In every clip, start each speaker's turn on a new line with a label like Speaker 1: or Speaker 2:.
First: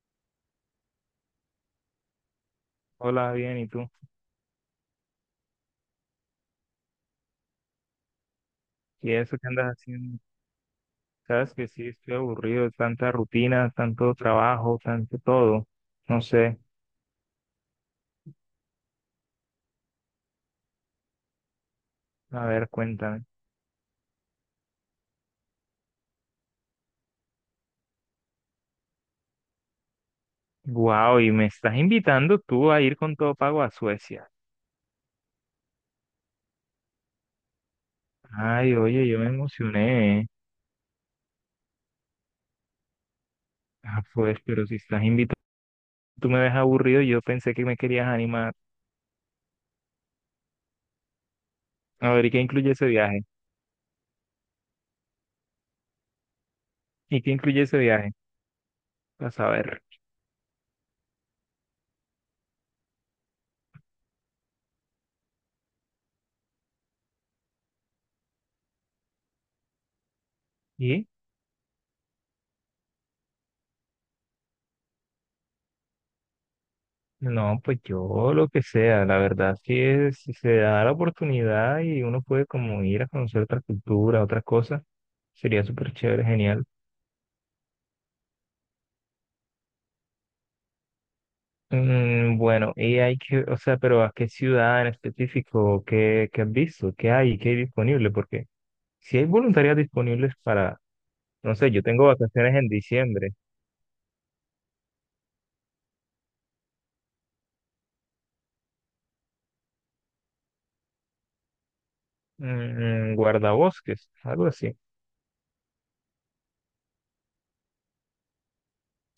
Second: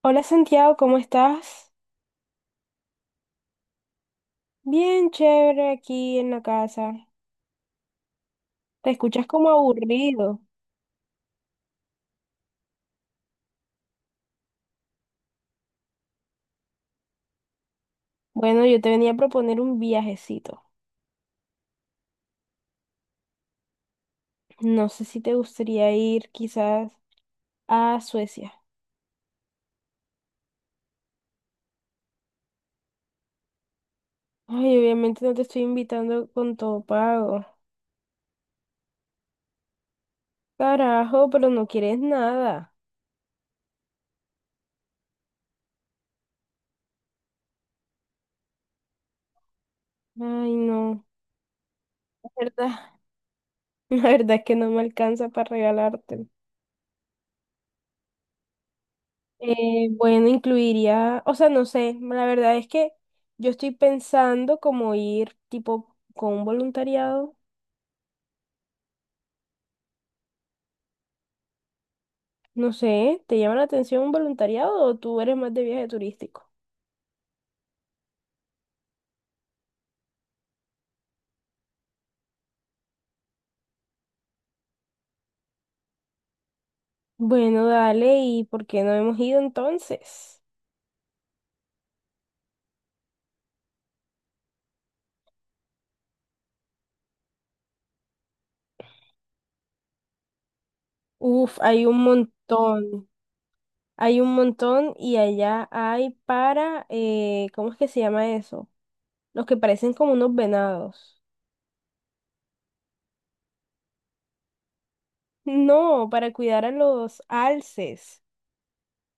Speaker 1: Hola Santiago, ¿cómo estás?
Speaker 2: Hola, bien, ¿y tú?
Speaker 1: Bien chévere aquí en la casa. Te
Speaker 2: ¿Y
Speaker 1: escuchas
Speaker 2: eso qué
Speaker 1: como
Speaker 2: andas haciendo?
Speaker 1: aburrido.
Speaker 2: Sabes que sí, estoy aburrido, de tanta rutina, tanto trabajo, tanto todo. No sé,
Speaker 1: Bueno, yo te venía a proponer un viajecito.
Speaker 2: a ver, cuéntame.
Speaker 1: No sé si te gustaría ir quizás a Suecia.
Speaker 2: Wow, y me estás invitando tú a ir con todo pago a Suecia.
Speaker 1: Ay, obviamente no te estoy invitando con todo pago.
Speaker 2: Ay, oye, yo me emocioné.
Speaker 1: Carajo, pero no quieres nada.
Speaker 2: Ah, pues, pero si estás invitando, tú me ves aburrido, yo pensé que me querías animar.
Speaker 1: Ay, no.
Speaker 2: A ver,
Speaker 1: La
Speaker 2: ¿y qué
Speaker 1: verdad,
Speaker 2: incluye ese viaje?
Speaker 1: la verdad es que no me alcanza para regalarte.
Speaker 2: ¿Y qué incluye ese viaje? A saber.
Speaker 1: Bueno, incluiría, o sea, no sé, la verdad es que yo estoy pensando como ir tipo con un voluntariado.
Speaker 2: ¿Y?
Speaker 1: No sé, ¿te llama la atención un voluntariado o tú eres más de viaje turístico?
Speaker 2: No, pues yo lo que sea, la verdad, sí es, si se da la oportunidad y uno puede como ir a conocer otra cultura, otras cosas, sería súper chévere, genial.
Speaker 1: Bueno, dale, ¿y por qué no hemos ido entonces?
Speaker 2: Mm, bueno, y hay que, o sea, pero ¿a qué ciudad en específico? ¿Qué, qué has visto? ¿Qué hay? ¿Qué hay disponible? Porque si hay voluntarias disponibles para, no
Speaker 1: Uf,
Speaker 2: sé, yo tengo vacaciones en diciembre.
Speaker 1: hay un montón y allá hay para, ¿cómo es que se llama eso? Los que parecen como unos venados.
Speaker 2: Mm, mm, guardabosques, algo así.
Speaker 1: No, para cuidar a los alces.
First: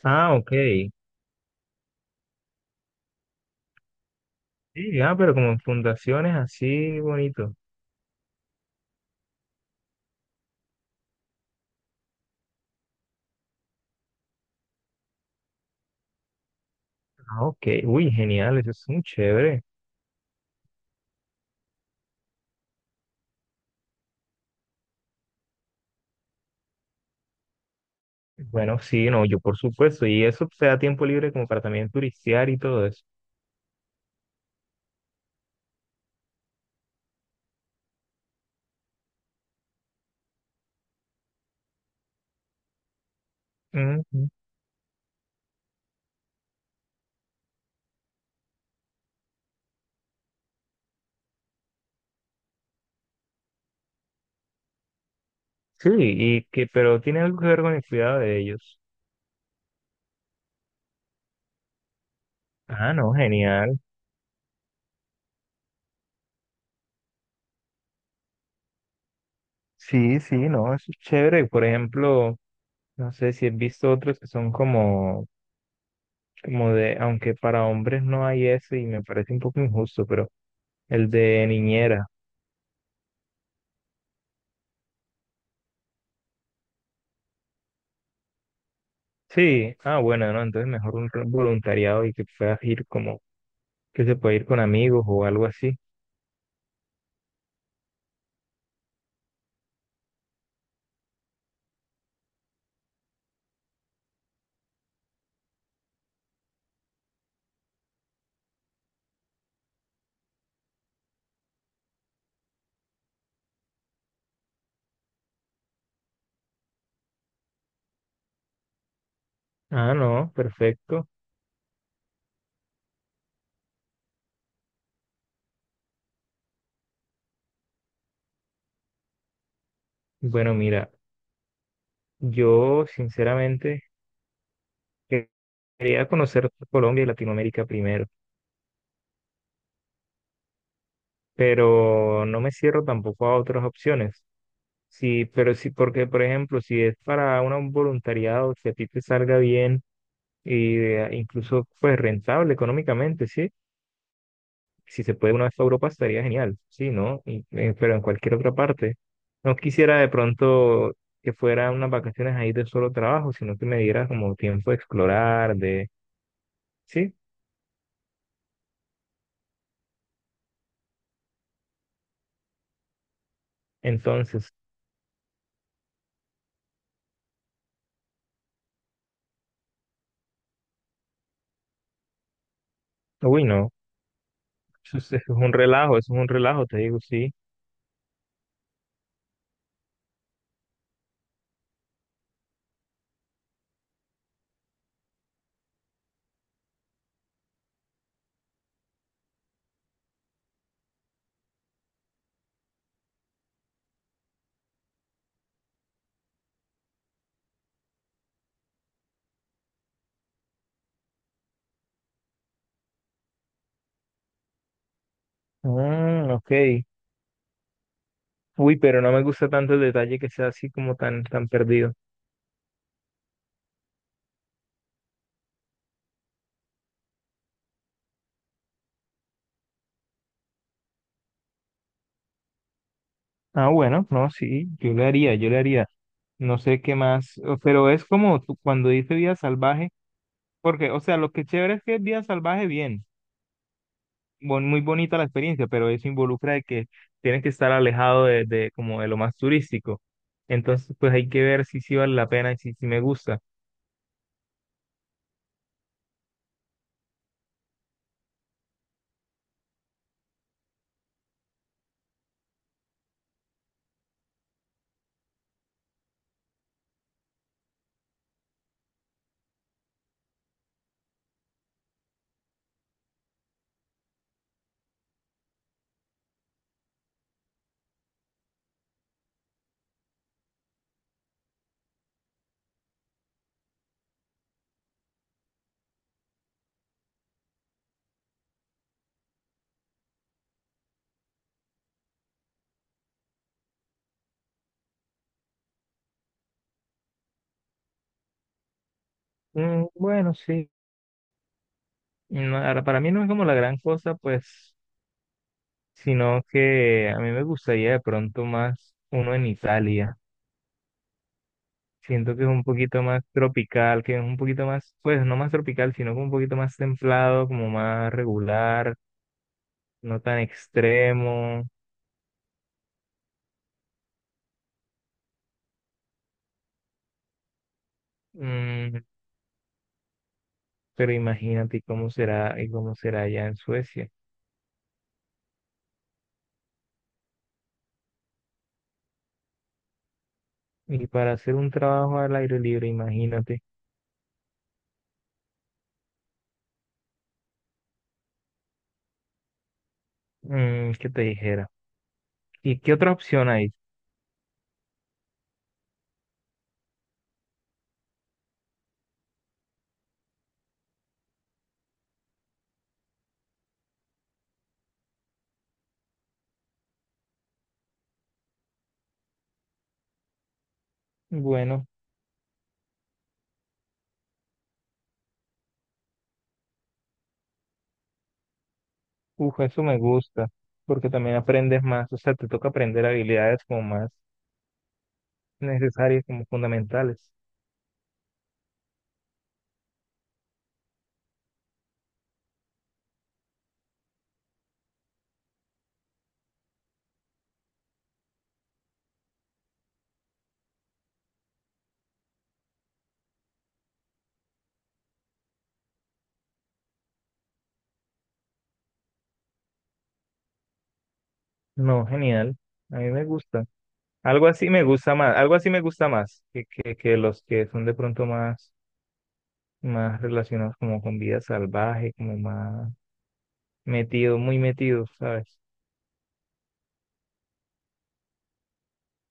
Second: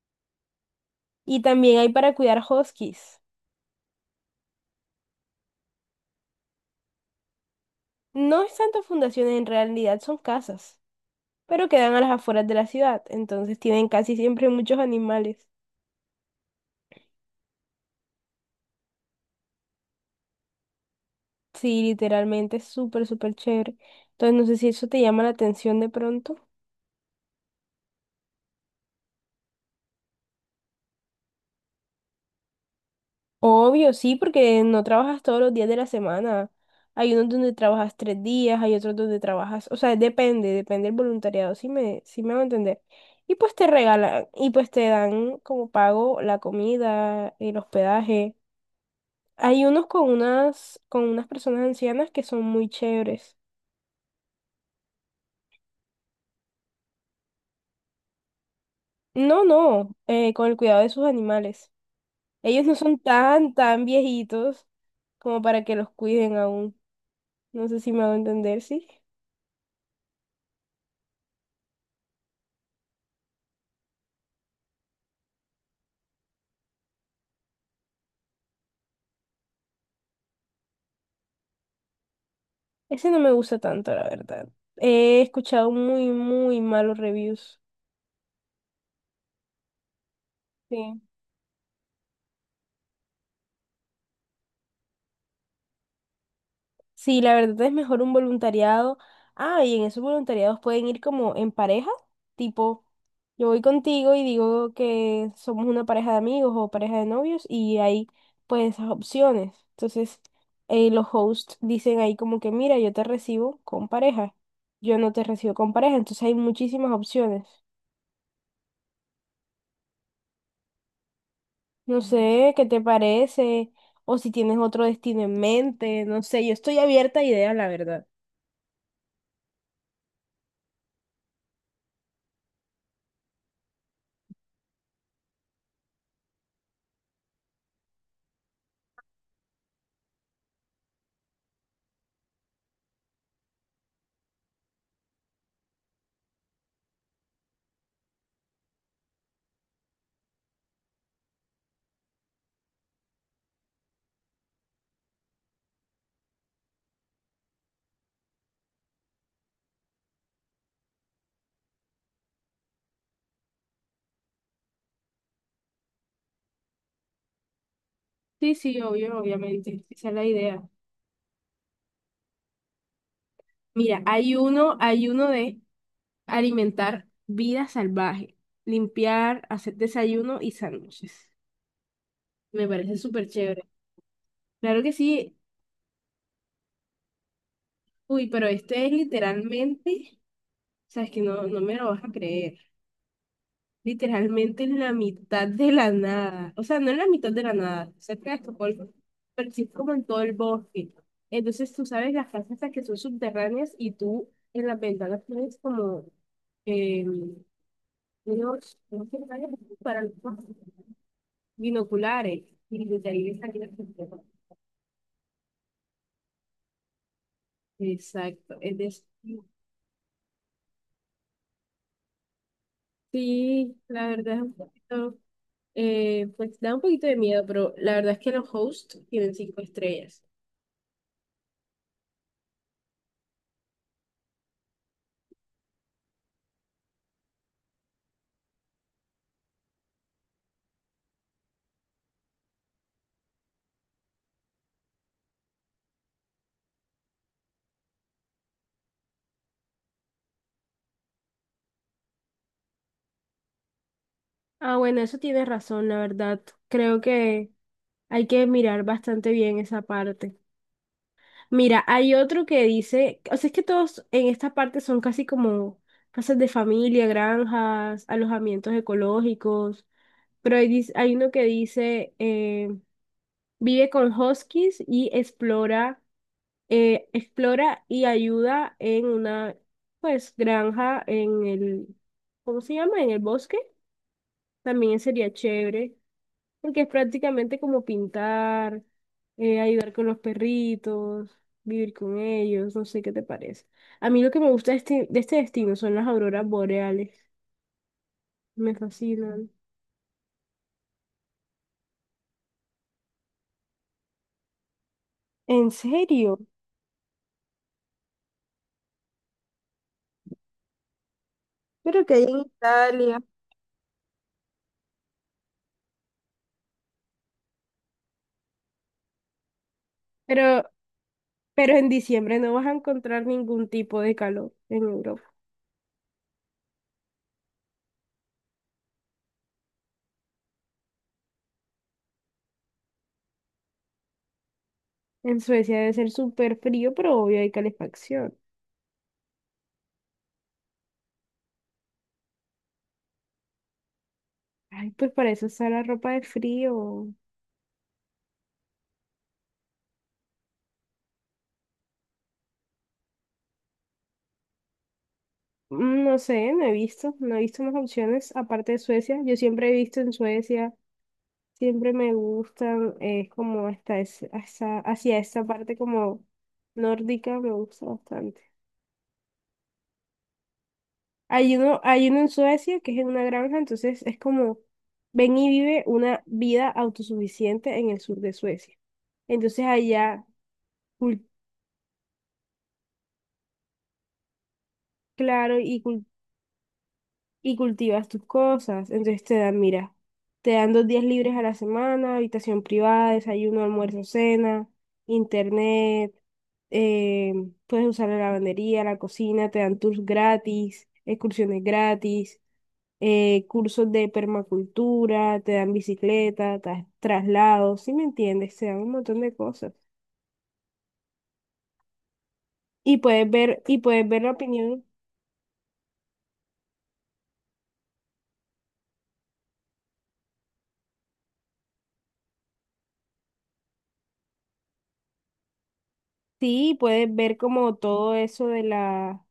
Speaker 2: Ah, ok.
Speaker 1: Y también hay para cuidar huskies.
Speaker 2: Sí, ah, pero como en fundaciones así bonito.
Speaker 1: No es tanto fundaciones, en realidad son casas, pero quedan a las afueras de la ciudad, entonces tienen casi siempre muchos animales.
Speaker 2: Ah, ok, uy, genial, eso es muy chévere.
Speaker 1: Sí, literalmente es súper, súper chévere. Entonces no sé si eso te llama la atención de pronto.
Speaker 2: Bueno, sí, no, yo por supuesto, y eso te da tiempo libre como para también turistear y todo eso.
Speaker 1: Obvio, sí, porque no trabajas todos los días de la semana. Hay unos donde trabajas 3 días, hay otros donde trabajas, o sea, depende, depende del voluntariado, si me va a entender. Y pues te regalan,
Speaker 2: Ujú.
Speaker 1: y pues te dan como pago la comida, el hospedaje. Hay unos con unas personas ancianas que son muy chéveres.
Speaker 2: Sí, y que, pero tiene algo que ver con el cuidado de ellos.
Speaker 1: No, no, con el cuidado de sus animales. Ellos no
Speaker 2: Ah,
Speaker 1: son
Speaker 2: no,
Speaker 1: tan,
Speaker 2: genial.
Speaker 1: tan viejitos como para que los cuiden aún. No sé si me hago entender, sí.
Speaker 2: Sí, sí, no, eso es chévere. Por ejemplo, no sé si has visto otros que son como, como de, aunque para hombres no hay eso y me parece un poco injusto, pero el de niñera.
Speaker 1: Ese no me gusta tanto, la verdad. He escuchado muy, muy malos reviews.
Speaker 2: Sí, ah, bueno, no, entonces mejor
Speaker 1: Sí.
Speaker 2: un voluntariado y que puedas ir como que se puede ir con amigos o algo así.
Speaker 1: Sí, la verdad es mejor un voluntariado. Ah, y en esos voluntariados pueden ir como en pareja, tipo, yo voy contigo y digo que somos una pareja de amigos o pareja de novios y hay pues esas opciones. Entonces, los hosts dicen ahí como que, mira, yo te recibo con pareja, yo no te recibo con pareja, entonces hay muchísimas opciones.
Speaker 2: Ah, no, perfecto.
Speaker 1: No sé, ¿qué te parece? O si tienes otro destino en mente, no sé, yo estoy abierta a ideas, la verdad.
Speaker 2: Bueno, mira, yo sinceramente que- quería conocer Colombia y Latinoamérica primero, pero no me cierro tampoco a otras opciones. Sí, pero sí, porque por ejemplo, si es para un voluntariado, si a ti te salga bien y incluso pues rentable económicamente, ¿sí? Si se puede una vez a Europa, estaría genial, sí, ¿no? Pero en cualquier otra parte. No quisiera de pronto que fuera unas vacaciones ahí de solo trabajo, sino que me diera como tiempo de explorar, de... Sí,
Speaker 1: Sí, sí, obvio, obviamente, esa es la idea. Mira,
Speaker 2: entonces,
Speaker 1: hay uno de alimentar vida salvaje, limpiar, hacer desayuno y sándwiches. Me parece súper
Speaker 2: uy,
Speaker 1: chévere.
Speaker 2: no,
Speaker 1: Claro que
Speaker 2: eso es
Speaker 1: sí.
Speaker 2: un relajo, eso es un relajo, te digo, sí.
Speaker 1: Uy, pero este es literalmente, o sea, es que no, no me lo vas a creer. Literalmente en la mitad de la nada. O sea, no en la mitad de la nada, cerca de Estocolmo, pero sí como en todo el bosque. Entonces tú sabes las casas estas que son subterráneas y tú en las ventanas tienes como, em, unos para los binoculares. Y desde ahí le salía el sistema.
Speaker 2: Mm, ok.
Speaker 1: Exacto.
Speaker 2: Uy, pero no me gusta tanto el detalle que sea así como tan, tan perdido.
Speaker 1: Sí, la verdad es un poquito, pues da un poquito de miedo, pero la verdad es que los hosts tienen 5 estrellas.
Speaker 2: Ah, bueno, no, sí, yo le haría, yo le haría. No sé qué más, pero es como cuando dice vida salvaje. Porque, o sea, lo que chévere es que es vida salvaje, bien, muy bonita la experiencia, pero eso involucra de que tienes que estar alejado de, como de lo más turístico. Entonces, pues hay que ver si sí vale la pena y si, si me gusta.
Speaker 1: Ah, bueno, eso tienes razón, la verdad. Creo que, Hay que mirar bastante bien esa parte. Mira, hay otro que dice, o sea, es que todos en esta parte son casi como casas de familia, granjas, alojamientos ecológicos, pero hay, hay uno que dice, vive con huskies y explora, explora y ayuda en una, pues, granja en el, ¿cómo se llama? En el bosque. También sería chévere. Porque es prácticamente como pintar, ayudar con los perritos, vivir con ellos, no sé qué te parece. A mí lo que me gusta de este destino son las auroras boreales, me fascinan.
Speaker 2: Mm, bueno, sí. No, ahora, para mí no es como la gran cosa, pues,
Speaker 1: ¿En serio?
Speaker 2: sino que a mí me gustaría de pronto más uno en Italia.
Speaker 1: Pero que hay
Speaker 2: Siento
Speaker 1: en
Speaker 2: que es un poquito
Speaker 1: Italia.
Speaker 2: más tropical, que es un poquito más, pues, no más tropical, sino como un poquito más templado, como más regular, no tan
Speaker 1: Pero,
Speaker 2: extremo.
Speaker 1: pero en diciembre no vas a encontrar ningún tipo de calor en Europa.
Speaker 2: Mm, pero imagínate cómo será y cómo será allá en Suecia.
Speaker 1: En Suecia debe ser súper frío, pero obvio hay calefacción.
Speaker 2: Y para hacer un trabajo al aire libre, imagínate,
Speaker 1: Ay, pues para eso está la ropa de frío.
Speaker 2: mm, qué te dijera. ¿Y qué otra opción hay?
Speaker 1: No sé, no he visto, no he visto más opciones aparte de Suecia. Yo siempre he visto en Suecia, siempre me gustan, es como hacia esa parte como nórdica, me gusta bastante.
Speaker 2: Bueno,
Speaker 1: Hay uno en Suecia que es en una granja, entonces es como ven y vive una vida autosuficiente en el sur de Suecia.
Speaker 2: uf,
Speaker 1: Entonces
Speaker 2: eso me
Speaker 1: allá,
Speaker 2: gusta, porque
Speaker 1: cul-
Speaker 2: también aprendes más, o sea, te toca aprender habilidades como más
Speaker 1: claro,
Speaker 2: necesarias, como fundamentales.
Speaker 1: y cultivas tus cosas. Entonces te dan, mira, te dan 2 días libres a la semana, habitación privada, desayuno, almuerzo, cena, internet, eh, puedes usar la lavandería, la cocina, te dan tours gratis, excursiones gratis, cursos de permacultura, te dan bicicleta, traslados, ¿si me entiendes? Te dan un montón de cosas.
Speaker 2: No, genial, a mí me gusta.
Speaker 1: Y puedes ver la
Speaker 2: Algo así me
Speaker 1: opinión,
Speaker 2: gusta más, algo así me gusta más que los que son de pronto más, más relacionados como con vida salvaje, como más metido, muy metido, ¿sabes?
Speaker 1: sí, puedes ver como todo eso de la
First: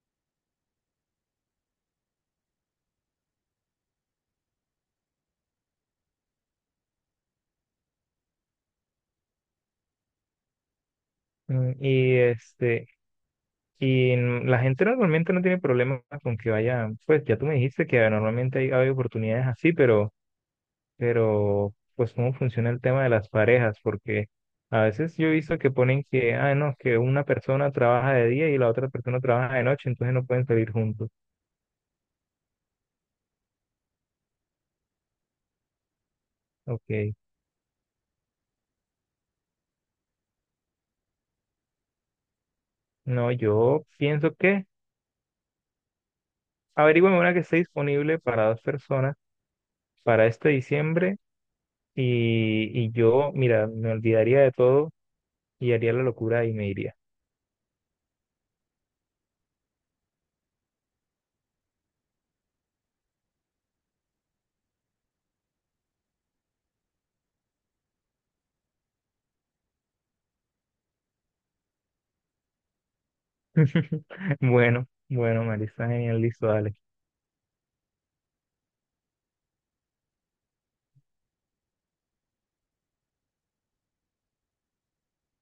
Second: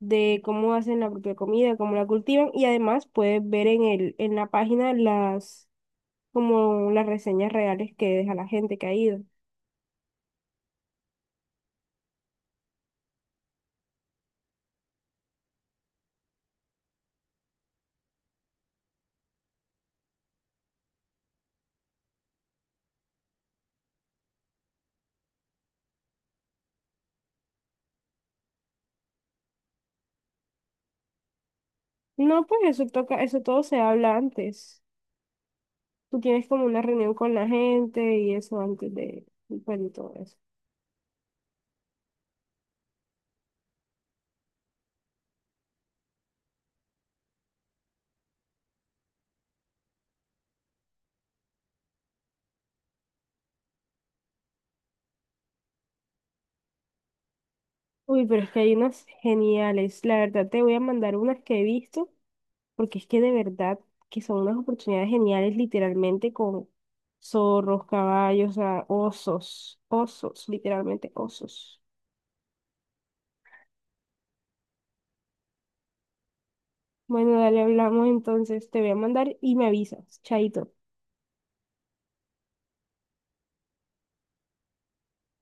Speaker 1: de cómo hacen la propia comida, cómo la cultivan y además puedes ver en el, en la página las, como las reseñas reales que deja la gente que ha ido.
Speaker 2: Mm, y este, la gente normalmente no tiene problemas con que vayan, pues ya tú me dijiste que normalmente hay, hay oportunidades así, pero, pues cómo funciona el tema de las parejas, porque a veces yo he visto que ponen que, ah, no, que una persona trabaja de día y la otra persona trabaja de noche, entonces no pueden salir juntos.
Speaker 1: No, pues eso toca, eso todo se habla antes. Tú tienes como una reunión
Speaker 2: Ok,
Speaker 1: con la gente y eso antes de, pues, de todo eso.
Speaker 2: no, yo pienso que averigüen una que esté disponible para dos personas para este diciembre y yo, mira, me olvidaría de todo y haría la locura y me iría.
Speaker 1: Uy, pero es que hay unas geniales. La verdad, te voy a mandar unas que he visto porque es que de verdad que son unas oportunidades geniales literalmente con zorros, caballos, o sea, osos, osos, literalmente osos.
Speaker 2: Bueno, bueno, Marisa, genial, listo, dale.
Speaker 1: Bueno, dale, hablamos entonces, te voy a mandar y me avisas, chaito.